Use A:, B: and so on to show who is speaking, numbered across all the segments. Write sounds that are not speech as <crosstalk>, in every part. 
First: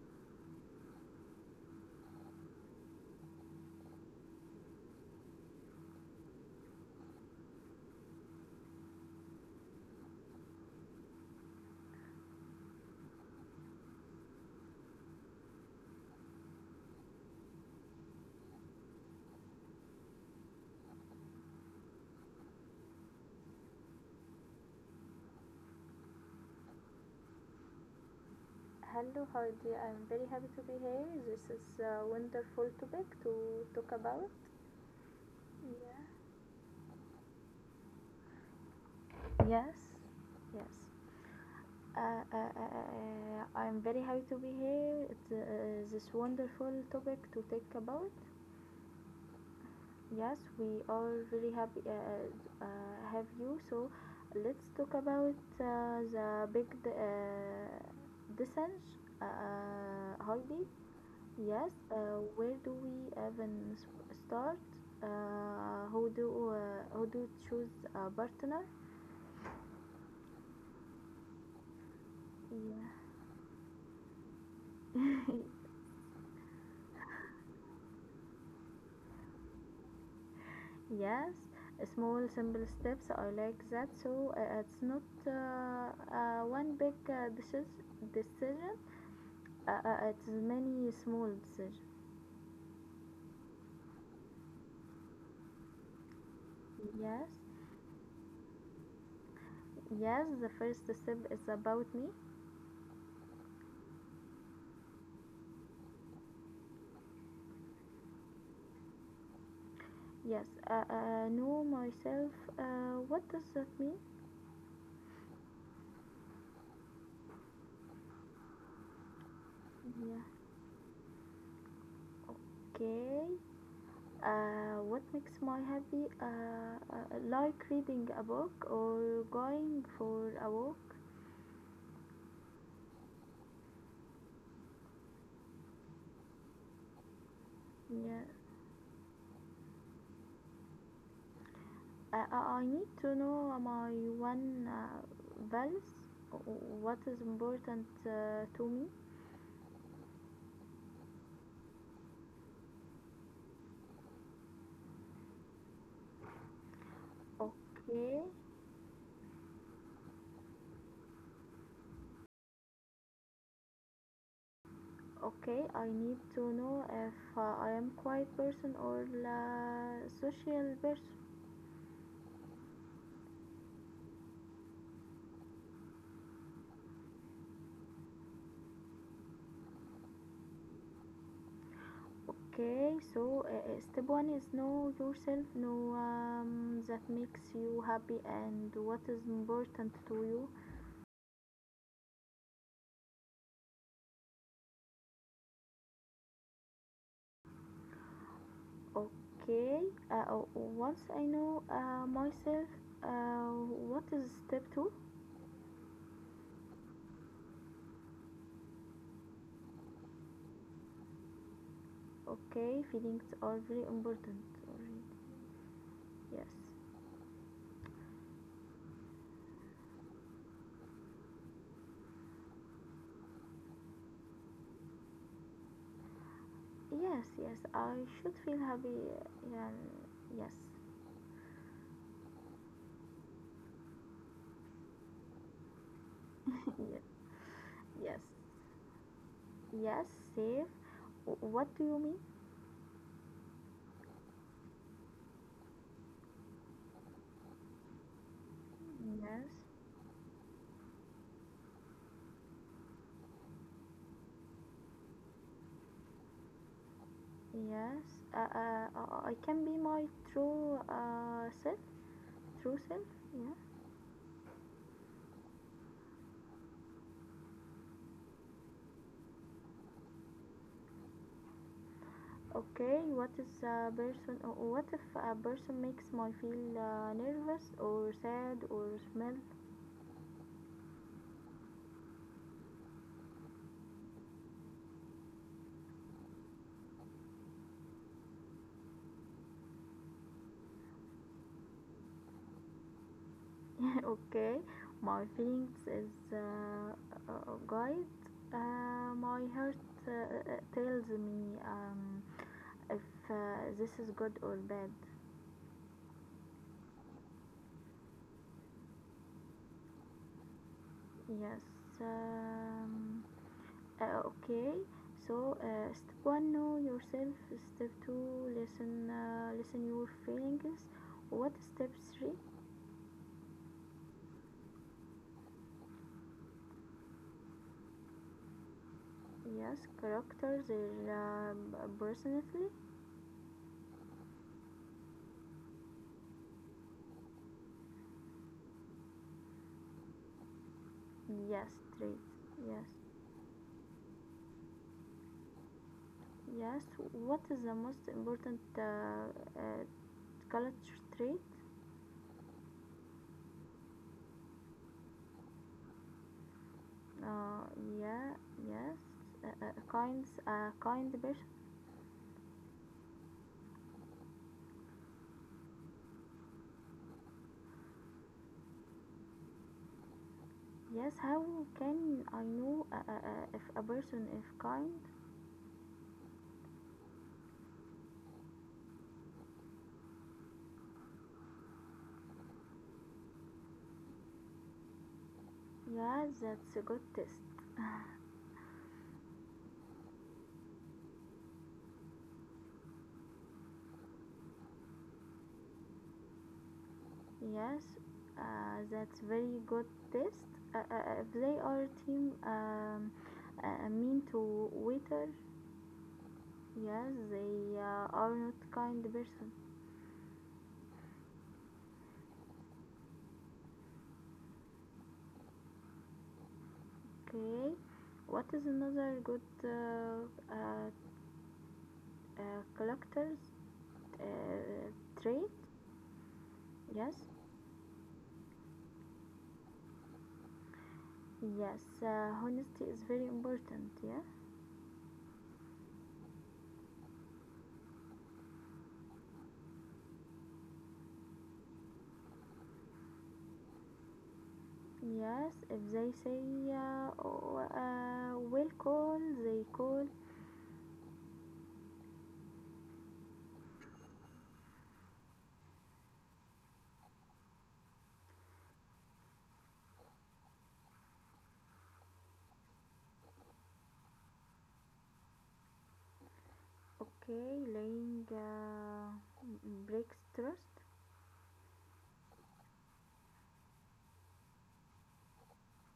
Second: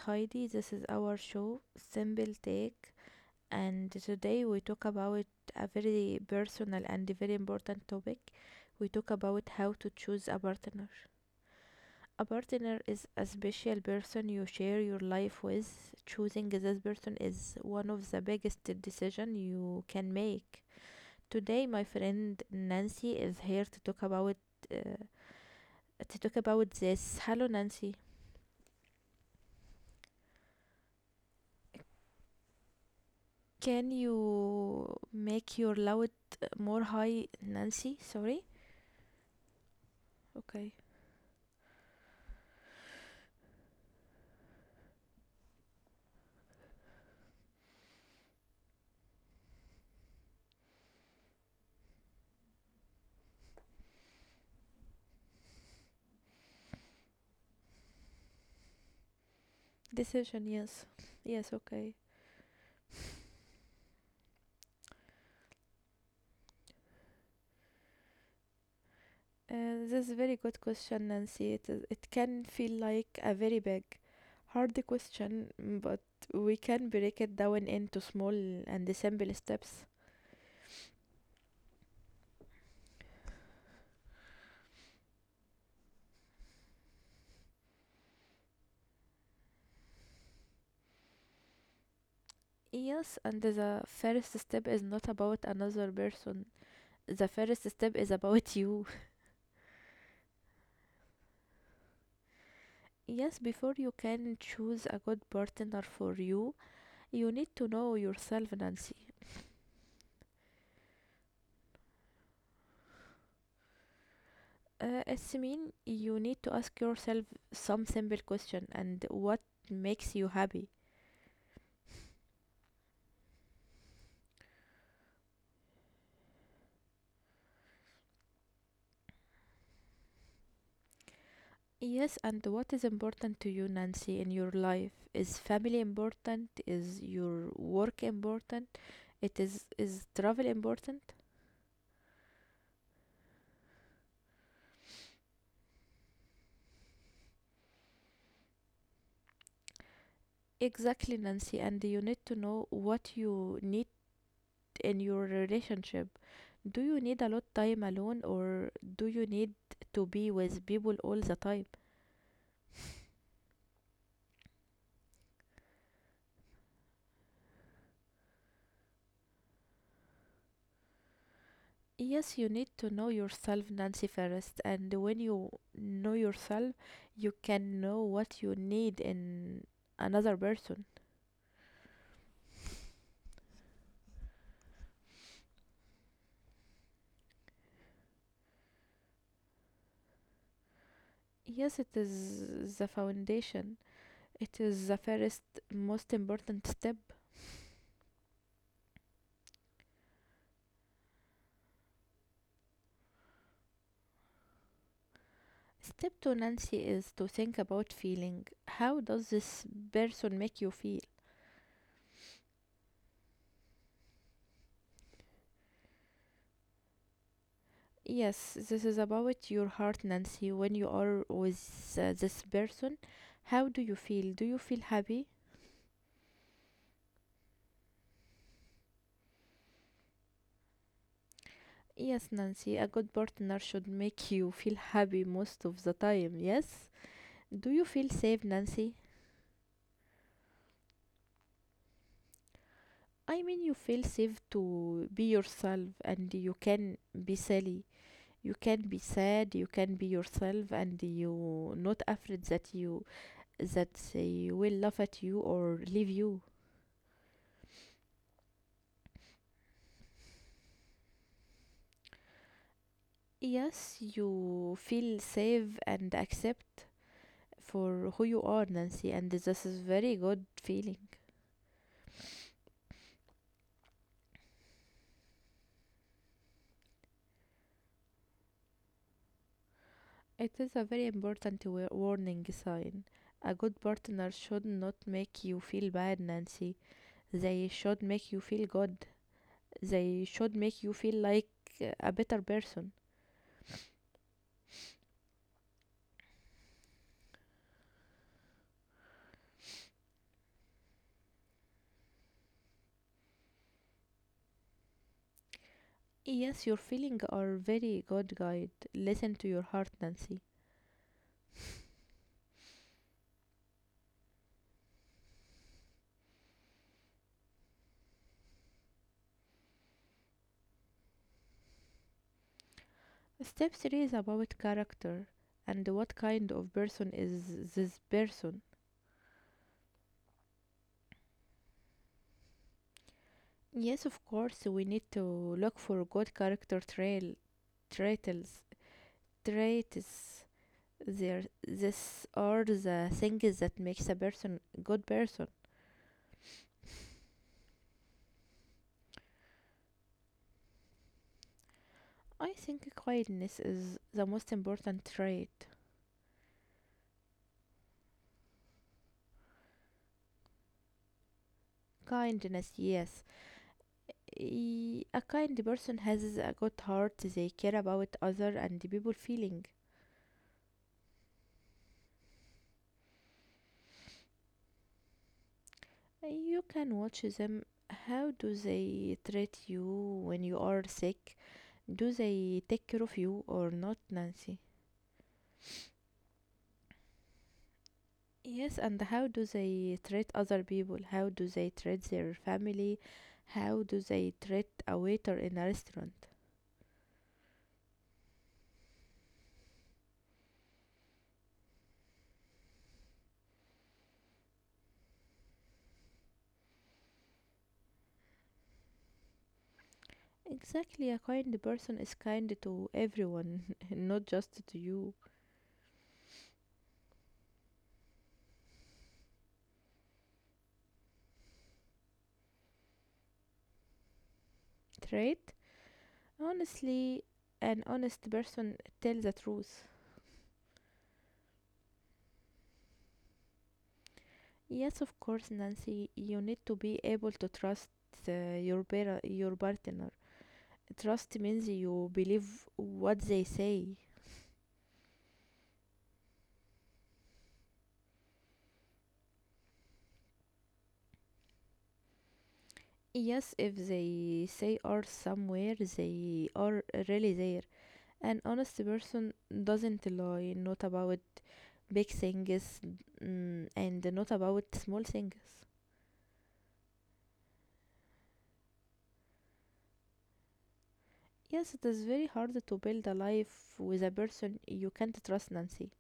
A: Heidi. This is our show, Simple Take, and today we talk about a very personal and very important topic. We talk about how to choose a partner. A partner is a special person you share your life with. Choosing this person is one of the biggest decision you can make. Today, my friend Nancy is here uh, to talk about this. Hello, Nancy.
B: Hello, hi dear. I'm very happy to be here. This is a wonderful topic to talk
A: Can
B: about.
A: you make your
B: Yeah.
A: loud more high, Nancy? Sorry.
B: Yes, yes.
A: Okay.
B: I'm very happy to be here. It's this wonderful topic to talk about. Yes, we are very happy uh, have you. So let's talk about the big descent,
A: Decision,
B: holiday.
A: yes. Yes,
B: Yes,
A: okay.
B: where do we even start? Who do choose a partner?
A: This is a very good question, Nancy. It can feel
B: Yeah.
A: like a very big, hard question, but we can break it down into small and simple steps.
B: Yes, small simple steps. I like that. So it's not one big decision. It's many small decisions.
A: Yes, and the first step is not about another person. The
B: Yes,
A: first step is about you. <laughs>
B: yes. The first step is about me.
A: Yes, before you can choose a good partner for you, you need to know yourself, Nancy.
B: Yes, know myself. What does that mean?
A: It's You need to ask yourself some simple question and what
B: Yeah.
A: makes you happy.
B: Okay. What makes my happy? Like reading a book or going for a walk.
A: Yes, and what is important to you, Nancy, in your life? Is family important? Is your work
B: Yeah.
A: important? It is travel important?
B: I need to know my one values, what is important to me.
A: Exactly, Nancy, and you need to know what you need in your relationship. Do you need a lot time
B: Okay,
A: alone or do you need to be with people all the time?
B: okay, I need to know if I am quiet person or social person.
A: Yes, you need to know yourself, Nancy first, and when you know yourself, you can know what you need in another person.
B: Okay, so step one is know yourself, know that makes you happy and what is important to you.
A: Yes, it is the foundation. It is the first most important step.
B: Okay, once I know myself, uh, what is step two?
A: Step two, Nancy, is to think about feeling. How does this person make you feel?
B: Okay, feelings are very important already. Yes.
A: Yes, this is about your heart, Nancy. When you are with this person, how do you feel? Do you feel happy?
B: Yes, I should feel happy and yes.
A: Yes, Nancy, a good partner should make you feel happy most of the time,
B: <laughs>
A: yes?
B: Yes.
A: Do you feel
B: Yes.
A: safe, Nancy?
B: Yes, safe. What do you mean?
A: I mean, you feel safe to be yourself and you can be silly. You can be
B: Yes.
A: sad, you can be yourself and you not afraid that they will laugh at you or leave you.
B: Yes. I can be my true self. True self. Yeah.
A: Yes, you feel safe and accept for who you are, Nancy, and this is very good feeling.
B: Okay, what if a person makes me feel nervous or sad or smell.
A: It is a very important warning sign. A good partner should not make you feel bad, Nancy. They should make you feel good. They should make you feel like a better person.
B: <laughs> Okay, my feelings is guide my heart tells me, if uh, this is good or bad.
A: Yes, your feelings are very good guide. Listen to your heart, Nancy.
B: Yes. um, okay, so step one, know yourself, step two, listen your feelings. What step three?
A: Step 3 is about character and what kind of person is this person.
B: Yes, characters, their personality.
A: Yes, of course, we need to look for good character trail, traitels, traits. There,
B: Yes, traits.
A: this are
B: Yes.
A: the things that makes a person a good person.
B: Yes, what is the most important uh, culture trait?
A: I think kindness is the most important trait.
B: Uh, yeah, yes, kind person.
A: Kindness, yes. A kind person has a good heart. They care about other and the people feeling.
B: Yes, how can I know if a person is kind?
A: You can watch them. How do they treat you when you are sick? Do they take care of you or not, Nancy?
B: Yeah, that's a good test.
A: Yes, and how do they treat other people? How do they treat their family? How do they treat a waiter in a restaurant?
B: Yes, that's very good test. If they are team, mean to waiter, yes, they are not kind person.
A: Exactly, a kind person is kind to everyone, <laughs> not just to you.
B: Okay. What is another good uh, collector's uh, trait?
A: Trait?
B: Yes.
A: Honestly, an honest person tells the truth.
B: Yes. Honesty is very important. Yeah.
A: Yes, of course, Nancy, you need to be able to trust your partner. Trust means you believe what they say.
B: Yes. If they say, oh, will call, they call.
A: Yes, if they say are somewhere, they are really there. An honest person doesn't lie, not about big things and not about small things.
B: Okay. Laying breaks trust.
A: Yes, it is very hard to build a life with a person you can't trust, Nancy.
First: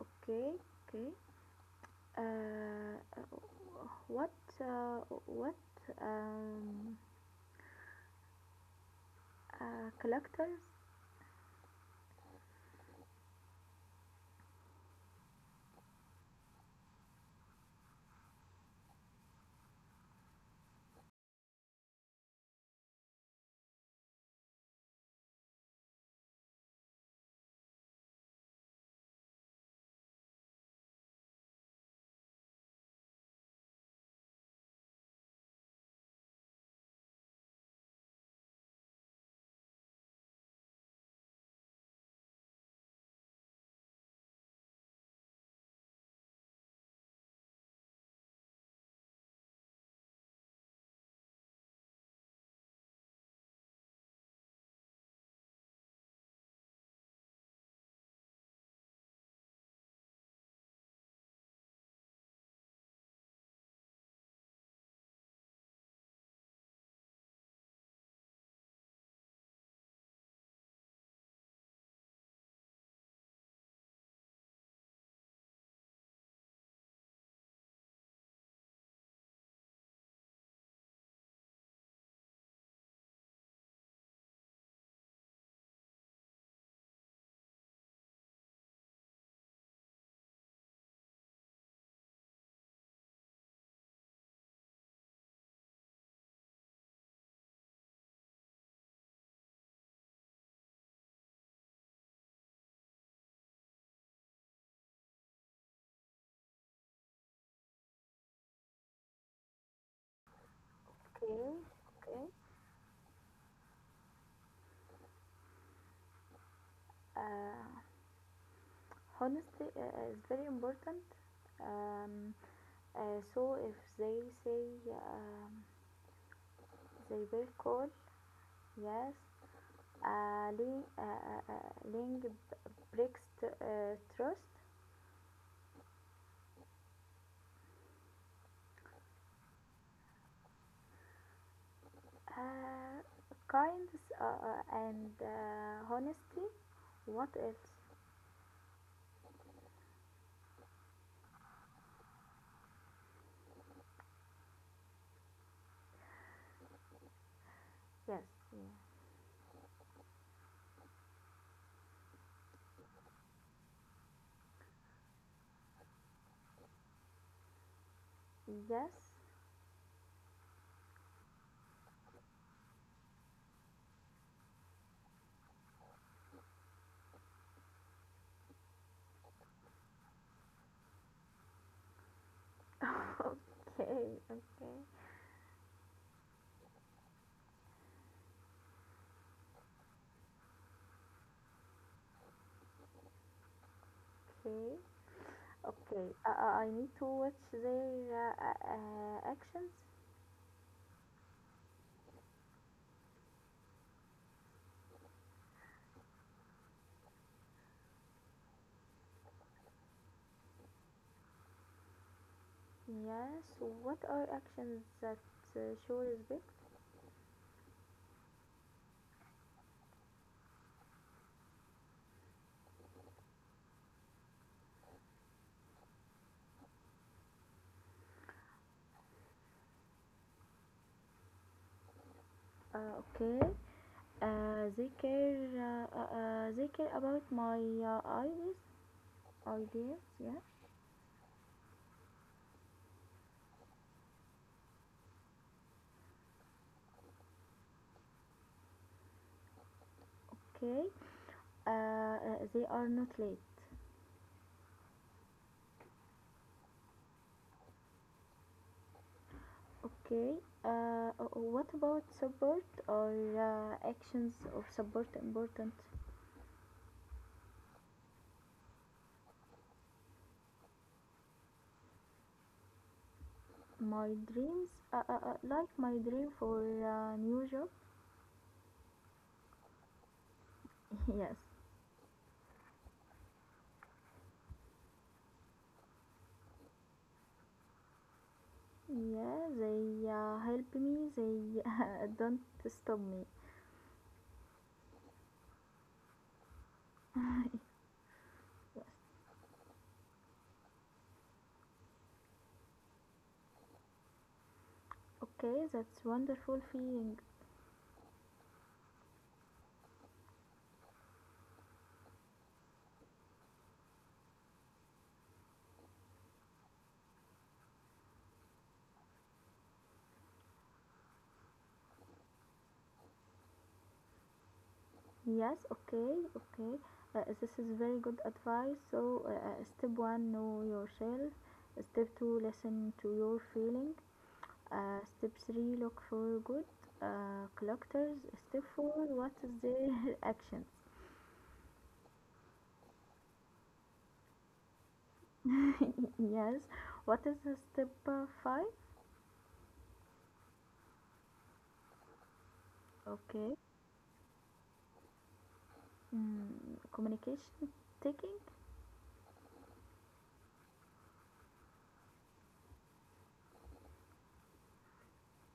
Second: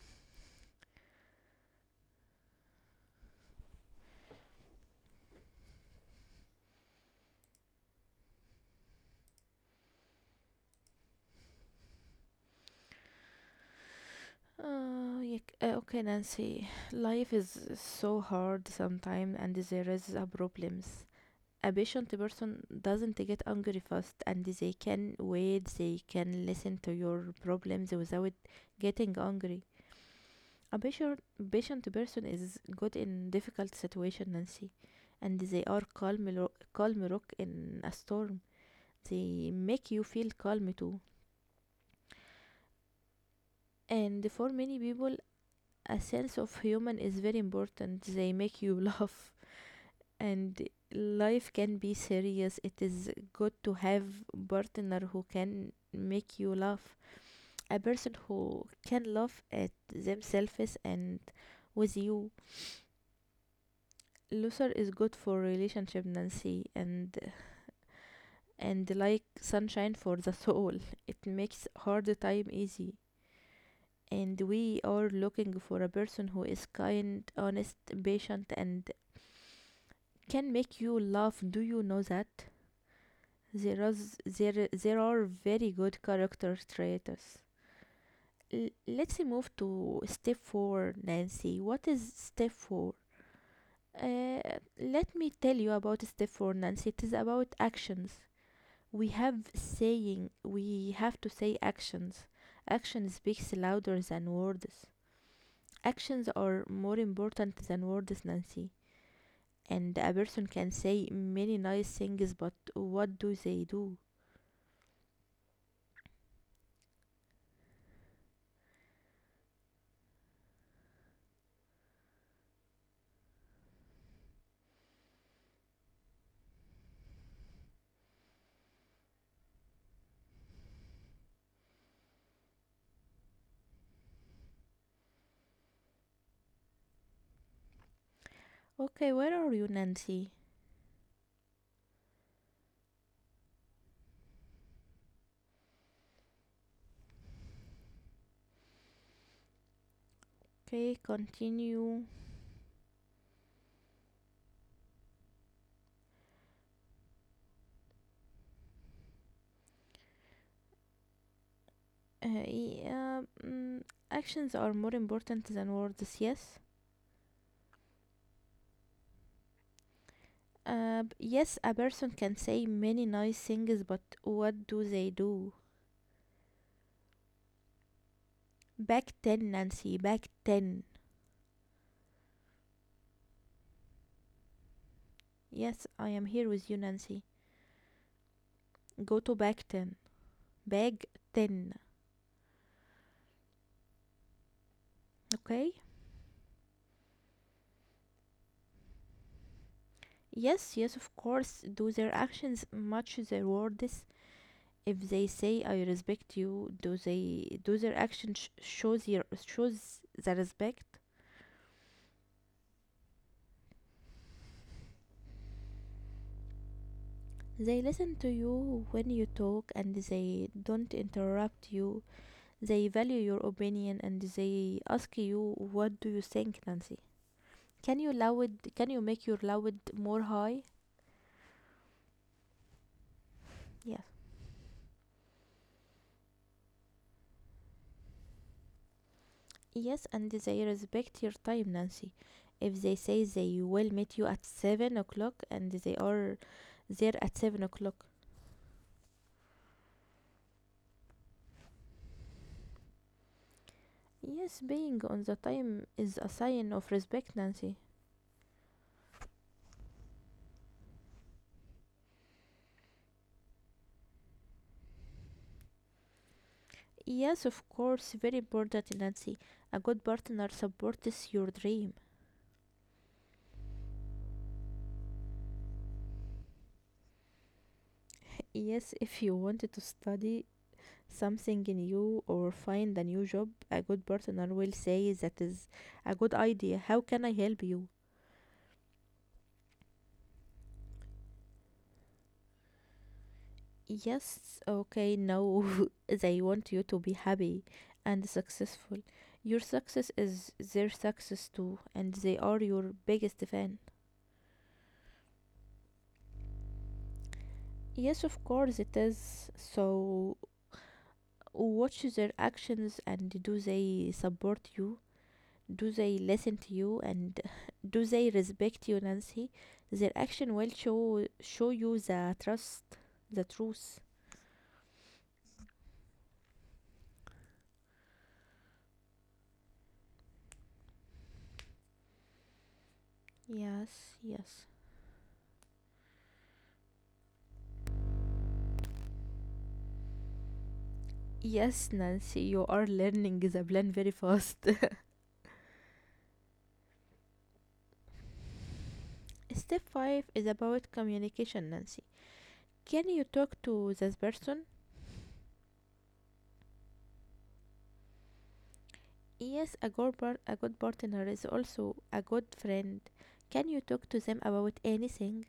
B: Okay. Okay. Uh, uh, what? Uh, what? Um, collectors.
A: Okay, Nancy. Life is so hard sometimes, and there is a problems. A patient person doesn't get angry fast, and they can wait. They can listen to your problems without getting angry. A patient, patient person is good in difficult situation, Nancy, and they are calm rock in a storm. They make you feel calm too, and for many people a sense of human is very important. They make you <laughs> laugh, and life can be serious. It is good to have partner who can make you laugh. A person who can laugh at themselves and with you. Luther is good for relationship, Nancy, and like sunshine for the soul. It makes hard time easy, and we are looking for a person who is kind, honest, patient, and can make you laugh. Do you know that? There are very good character traits. Let's move to step 4, Nancy. What is step 4? Uh, Let me tell you about step 4, Nancy. It is about actions. We have to say actions. Action speaks louder than words. Actions are more important than words, Nancy. And a person can say
B: Okay.
A: many nice
B: Okay.
A: things, but what do they do?
B: uh, honestly is very important. um, so if they say, they will call, yes, link breaks trust.
A: Okay, where are you, Nancy?
B: uh, kindness and honesty, what else?
A: Okay, continue.
B: Yes. Yeah.
A: Yeah, actions are more important than words, yes.
B: Yes.
A: Yes, a person can say many nice things, but what do they do? Back 10, Nancy, back 10.
B: <laughs> okay okay
A: Yes, I am here with you, Nancy. Go to back 10. Back 10,
B: okay,
A: okay?
B: okay, I need to watch their actions.
A: Yes, yes, of course. Do their actions match their words? If they say I respect you, do they do their actions shows the respect?
B: Yes, what are actions that uh, show respect?
A: They listen to you when you talk and they don't interrupt you. They value your opinion and they ask you, what do you think, Nancy? Can you make your loud more high?
B: Okay,
A: Yes.
B: they care. They care about my ideas. Ideas,
A: Yes, and
B: yeah.
A: they respect your time, Nancy. If they say they will meet you at 7 o'clock and they are there at 7 o'clock.
B: Okay. They are not late.
A: Yes, being on the time is a sign of respect, Nancy.
B: Okay. What about support or actions of support important?
A: Yes, of course, very important, Nancy. A good partner supports your dream.
B: My dreams, like my dream for new job.
A: Yes, if you wanted to study
B: <laughs> Yes.
A: something new or find a new job, a good partner will say that is a good idea. How can I help you?
B: Yeah, they help me. They <laughs> don't stop me.
A: Yes, okay, no, <laughs> they want you to be happy and
B: Yes.
A: successful. Your success is their success too, and they are your biggest fan.
B: Okay, that's wonderful feeling.
A: Yes, of course it is. So watch their actions and do they support you? Do they listen to you and <laughs> do they respect you, Nancy? Their action will show you the truth.
B: Yes. Okay. Okay. This is very good advice. So, step one, know yourself. Step two, listen to your feeling.
A: Yes, yes.
B: Step three, look for good collectors. Step four, what is their <laughs> actions?
A: Yes, Nancy, you are learning the plan very fast.
B: <laughs> Yes. What is the step five?
A: <laughs> Step 5 is about communication, Nancy. Can you
B: Okay.
A: talk to this person?
B: Mm, communication. Taking
A: Yes, a good partner is also a good friend. Can you talk to them about anything?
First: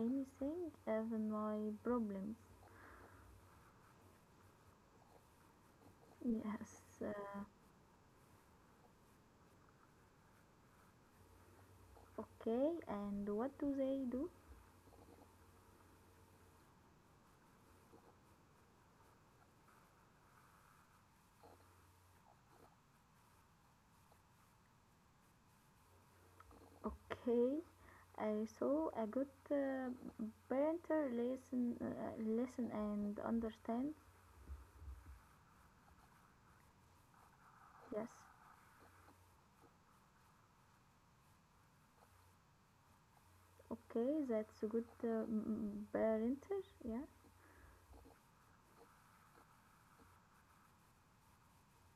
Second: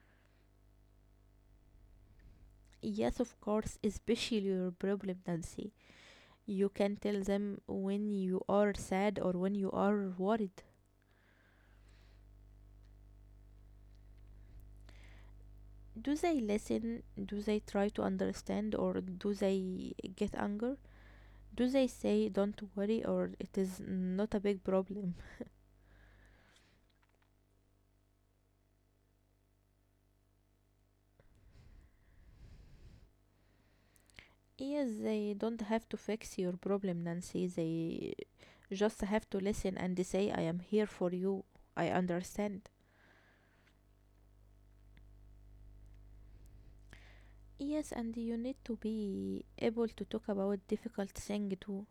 B: anything, even my problems.
A: Yes, of course, especially your problem, Nancy. You
B: Yes,
A: can tell
B: uh,
A: them when you are sad or when you are worried.
B: okay, and what do they do?
A: Do they listen? Do they try to understand or do they get anger? Do they say don't worry or it is not a big problem? <laughs>
B: Okay, so a good parent, listen, uh, listen and understand.
A: Yes, they don't have to fix your problem, Nancy.
B: Yes.
A: They just have to listen and say I am here for you. I understand.
B: Okay, that's a good parent. Yeah.
A: Yes, and you need to be able to talk about difficult thing too.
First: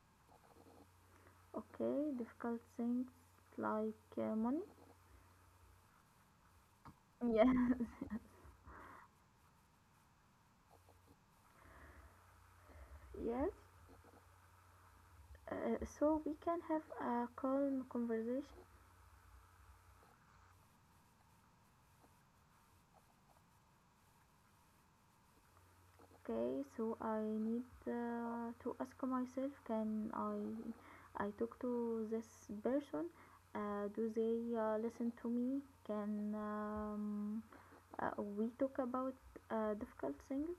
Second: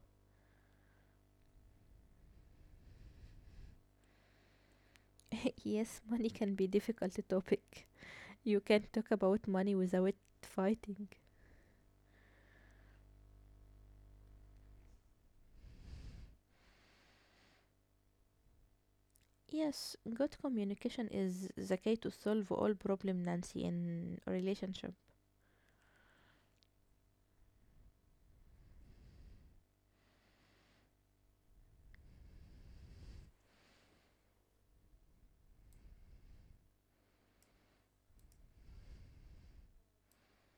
B: Okay, difficult things like money.
A: <laughs> Yes, money can be difficult
B: Yeah.
A: topic. You can not talk about money without fighting.
B: <laughs> Yes. So we can have a calm conversation.
A: Yes, good communication is the key to solve all problem, Nancy, in a relationship.
B: Okay, so I need to ask myself, can I talk to this person? Do they listen to me? Can we talk about difficult things?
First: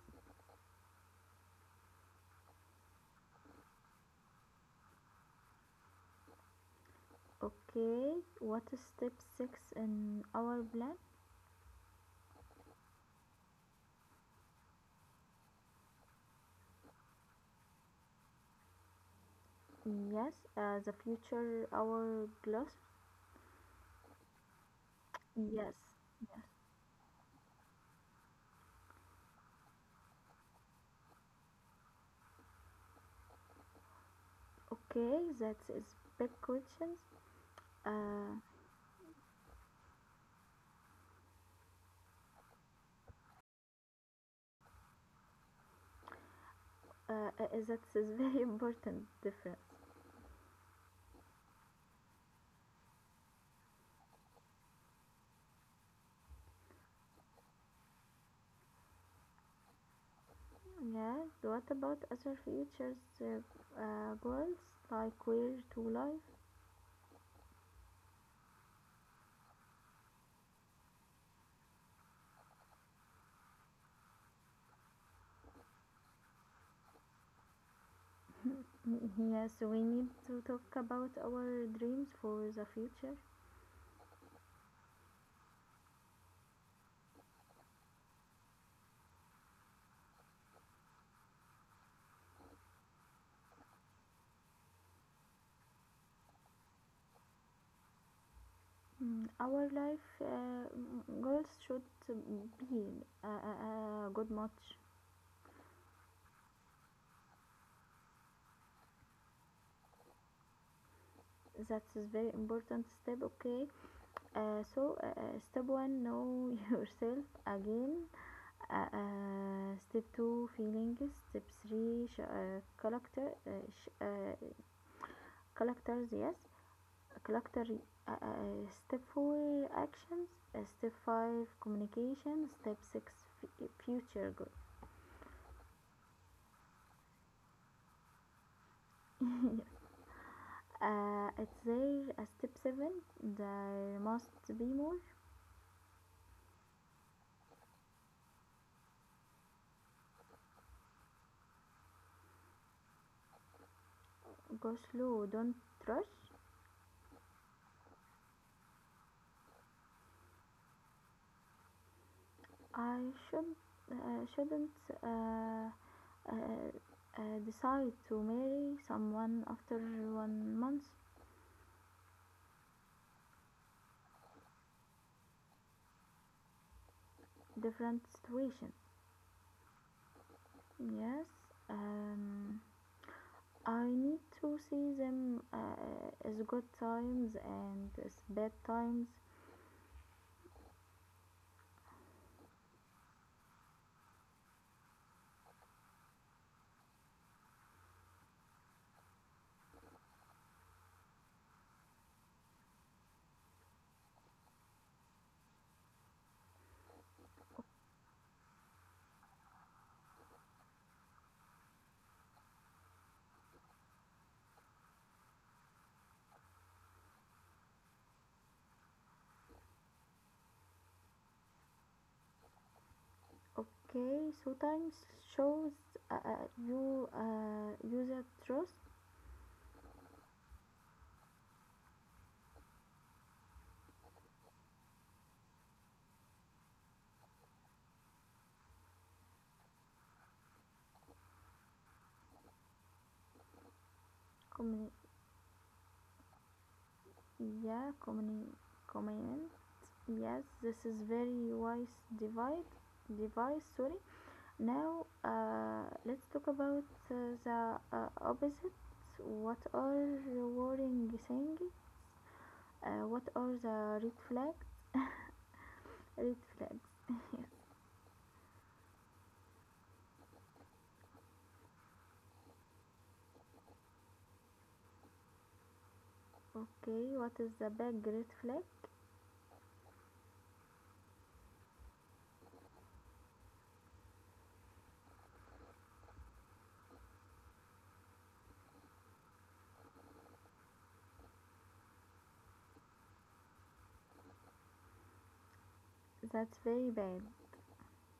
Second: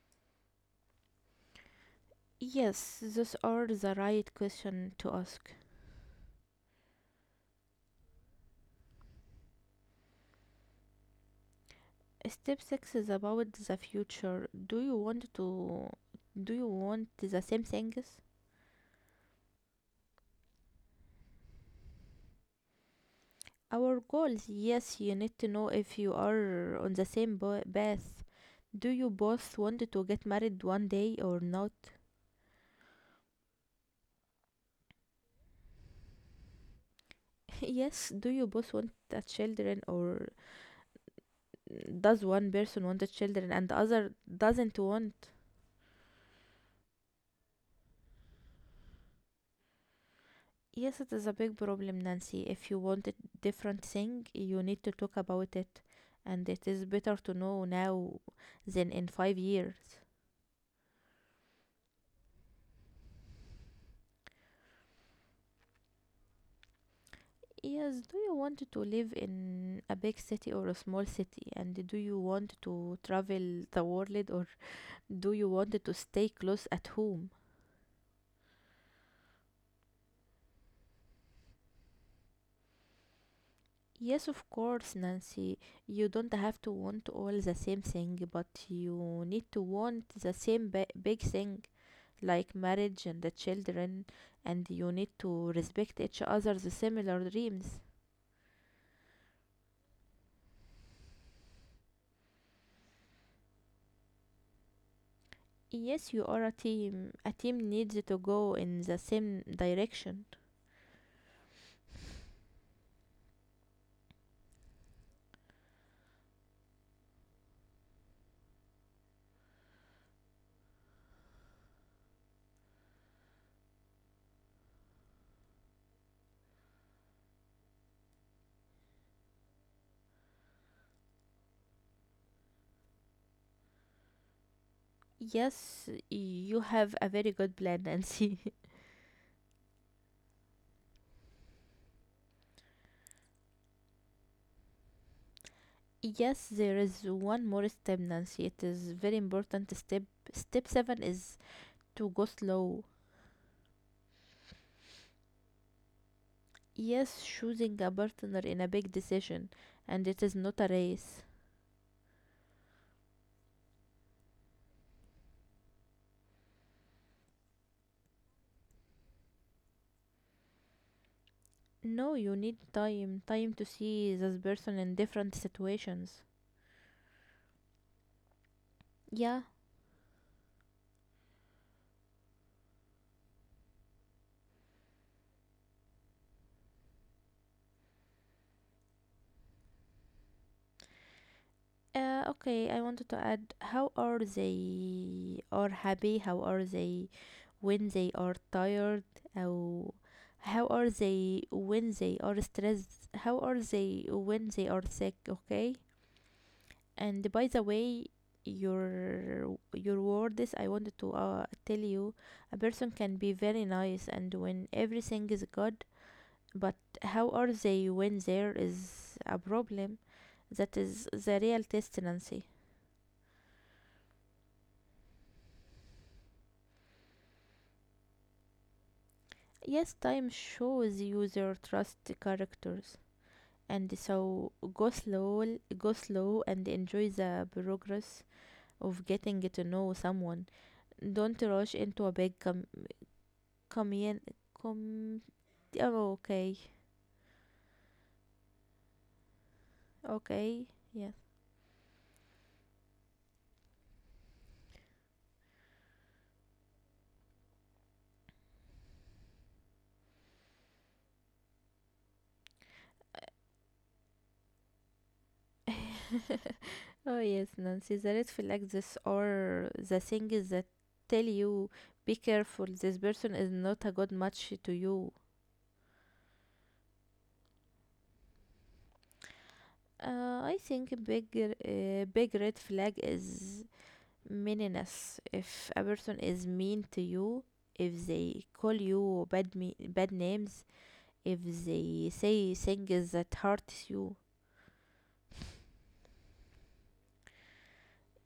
A: Yes, those are the right question to ask.
B: Okay, what is step 6 in our plan?
A: Step six is about the future. Do you want the same things?
B: Yes, the future hourglass.
A: Our goals, yes, you need to know
B: Yes.
A: if you are on the same path. Do you both want to get married one day or not?
B: Okay, that is big questions.
A: <laughs> Yes, do
B: Uh,
A: you both want a children or does one person want a children and the other doesn't want?
B: that is very <laughs> important difference.
A: Yes, it is a big problem, Nancy. If you want a different thing, you need to talk about it, and it is better to know now than in 5 years.
B: Yeah, what about other features, goals, like where to live?
A: Yes, do you want to live in a big city or a small city? And do you want to travel the world or do you want to stay close at home?
B: Mm, yes, we need to talk about our dreams for the future.
A: Yes, of course, Nancy. You don't have to want all the same thing, but you need to want the same big thing, like marriage and the children, and you need to respect each other's similar dreams.
B: Mm, our life goals should be a, a, a good match.
A: Yes, you are a team. A team needs to go in the same direction.
B: That is very important step, okay? So, step one, know <laughs> yourself again. Step two, feelings. Step three, character, sh- characters, yes. character step 4, actions, step 5, communication, step 6, future goal.
A: Yes, you have a very good plan, Nancy.
B: It's there step 7, there must be more.
A: <laughs> Yes, there is one more step, Nancy. It is very important step. Step 7 is to go slow.
B: Go slow, don't rush.
A: Yes, choosing a partner in a big decision, and it is not a race.
B: I should shouldn't uh, decide to marry someone after 1 month.
A: No, you need time, time to see this person in different situations.
B: Different situation.
A: Yeah.
B: Yes, um I need to see them as good times and as bad times.
A: Okay, I wanted to add how are they are happy, how are they when they are tired, how how are they when they are stressed, how are they when they are sick, okay? And by the way, your words I wanted to tell you, a person can be very nice and when everything is good, but how are they when there is a problem? That is the real test, Nancy.
B: Okay, so times shows uh, uh, you user trust.
A: Yes, time shows you their trust characters. And so go slow and enjoy the progress of getting to know someone. Don't rush into a big commun-
B: Communi-
A: com- Oh, okay.
B: yeah, communion. Yes,
A: Okay.
B: this is
A: Yes.
B: very wise divide device. Sorry. Now let's talk about uh, the opposite. What are the warning thing? What are the red flag? Red flag.
A: Oh, yes, Nancy. The red flags this are the things that tell you be careful. This person is not a good match to you.
B: Okay, what is the big red flag?
A: I think a big, big red flag is meanness. If a person is mean to you, if they call you bad names, if they say things that hurts you.
B: That's very bad.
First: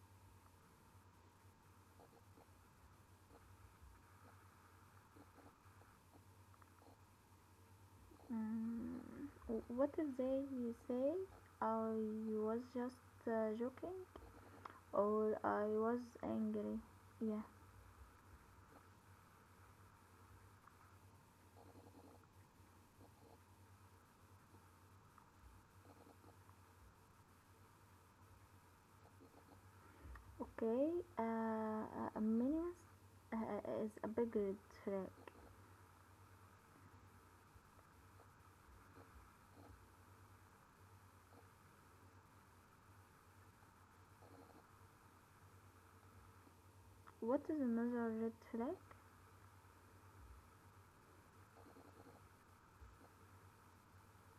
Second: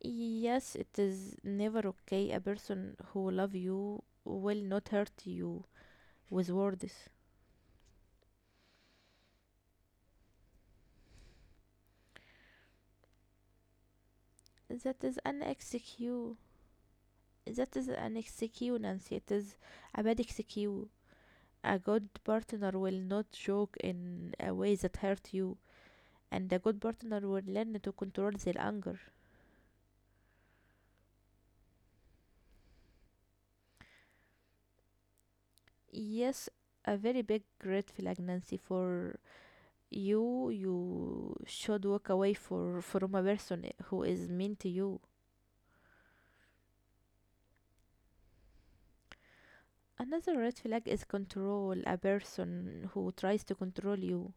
A: Yes, it is never okay. A person who love you will not hurt you with words.
B: Mm, what if they say I was just joking
A: That is
B: or
A: an
B: I was
A: excuse.
B: angry? Yeah,
A: That is an excuse, Nancy. It is a bad excuse. A good partner will not joke in a way that hurt you, and a good partner will learn to control their anger.
B: okay. A meanness is a big red flag.
A: Yes, a very big red flag, Nancy, for you. You should walk away for from a person who is mean to you.
B: What is another red flag?
A: Another red flag is control. A person who tries to control you.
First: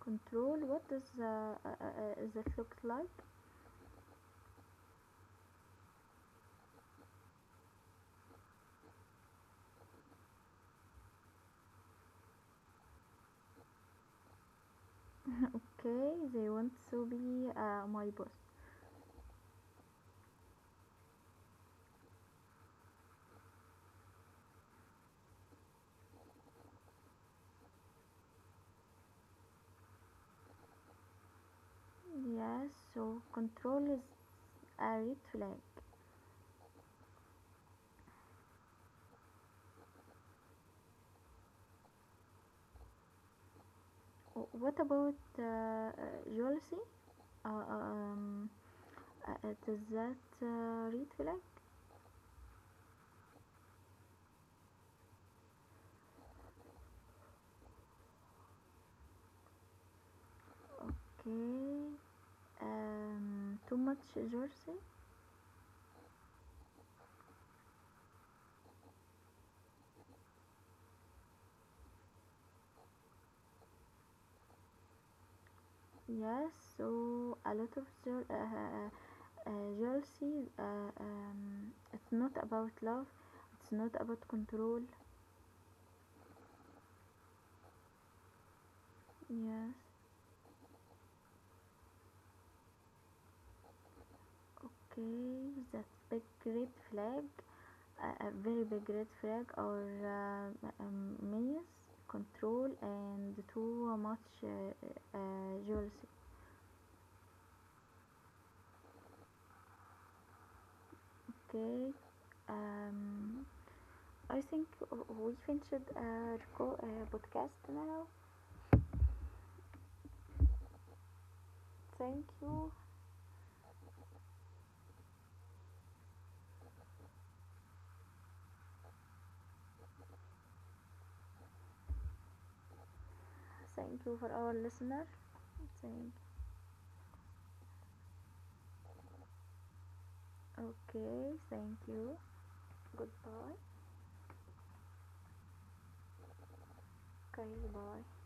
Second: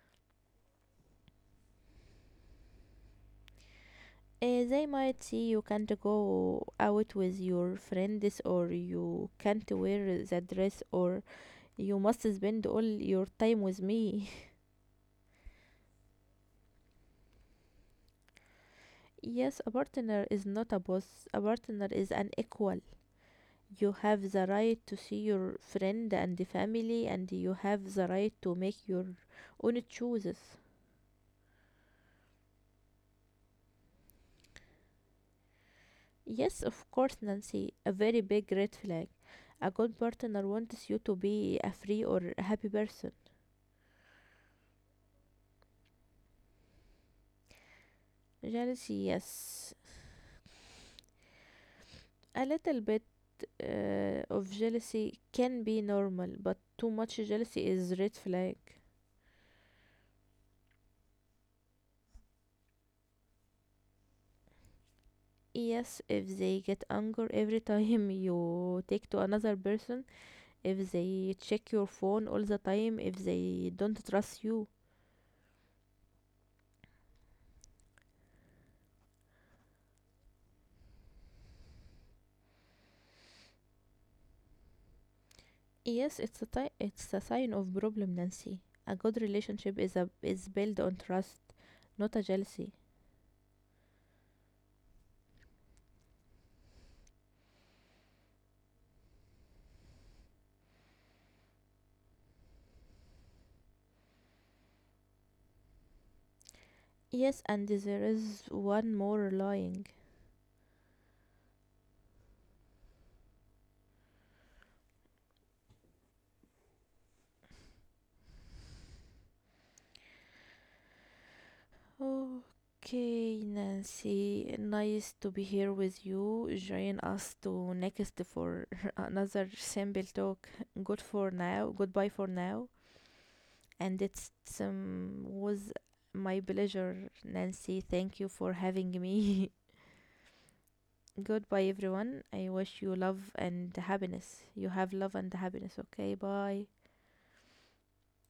B: Control. What does that look like?
A: They might see you can't go out with your friends, or you can't wear the dress, or you must spend all your time with me.
B: Okay, they want to be my boss.
A: <laughs> Yes, a partner is not a boss, a partner is an equal. You have the right to see your friend and the family, and you have the right to make your own choices.
B: Yes, yeah, so control is a red flag.
A: Yes, of course, Nancy, a very big red flag. A good partner wants you to be a free or happy person.
B: What about jealousy? Uh, uh, um,
A: Jealousy, yes.
B: does that read flag?
A: A little bit of jealousy can be normal, but too much jealousy is red flag.
B: Okay. Too much jealousy?
A: Yes, if they get angry every time <laughs> you take to another person, if they check your phone all the time, if they don't trust you.
B: Yes. So a lot of jealousy. It's not about love. It's not about control.
A: Yes, it's a sign of problem, Nancy. A good
B: Yes.
A: relationship is built on trust, not a jealousy.
B: Okay. That's big red flag. A, very big red flag, or minus control and too much jealousy.
A: Yes, and there is one more lying.
B: Okay, um, I think we finished our podcast now. Thank you.
A: Okay, Nancy, nice to be here with you. Join us to next for <laughs> another simple talk. Good for now. Goodbye for now. And
B: Thank you for
A: it's
B: our listener.
A: Was
B: Thank.
A: my pleasure, Nancy. Thank you for having me. <laughs>
B: Okay,
A: Goodbye,
B: thank you.
A: everyone. I wish you love
B: Goodbye.
A: and happiness. You have love and happiness. Okay, bye.
B: Okay, bye.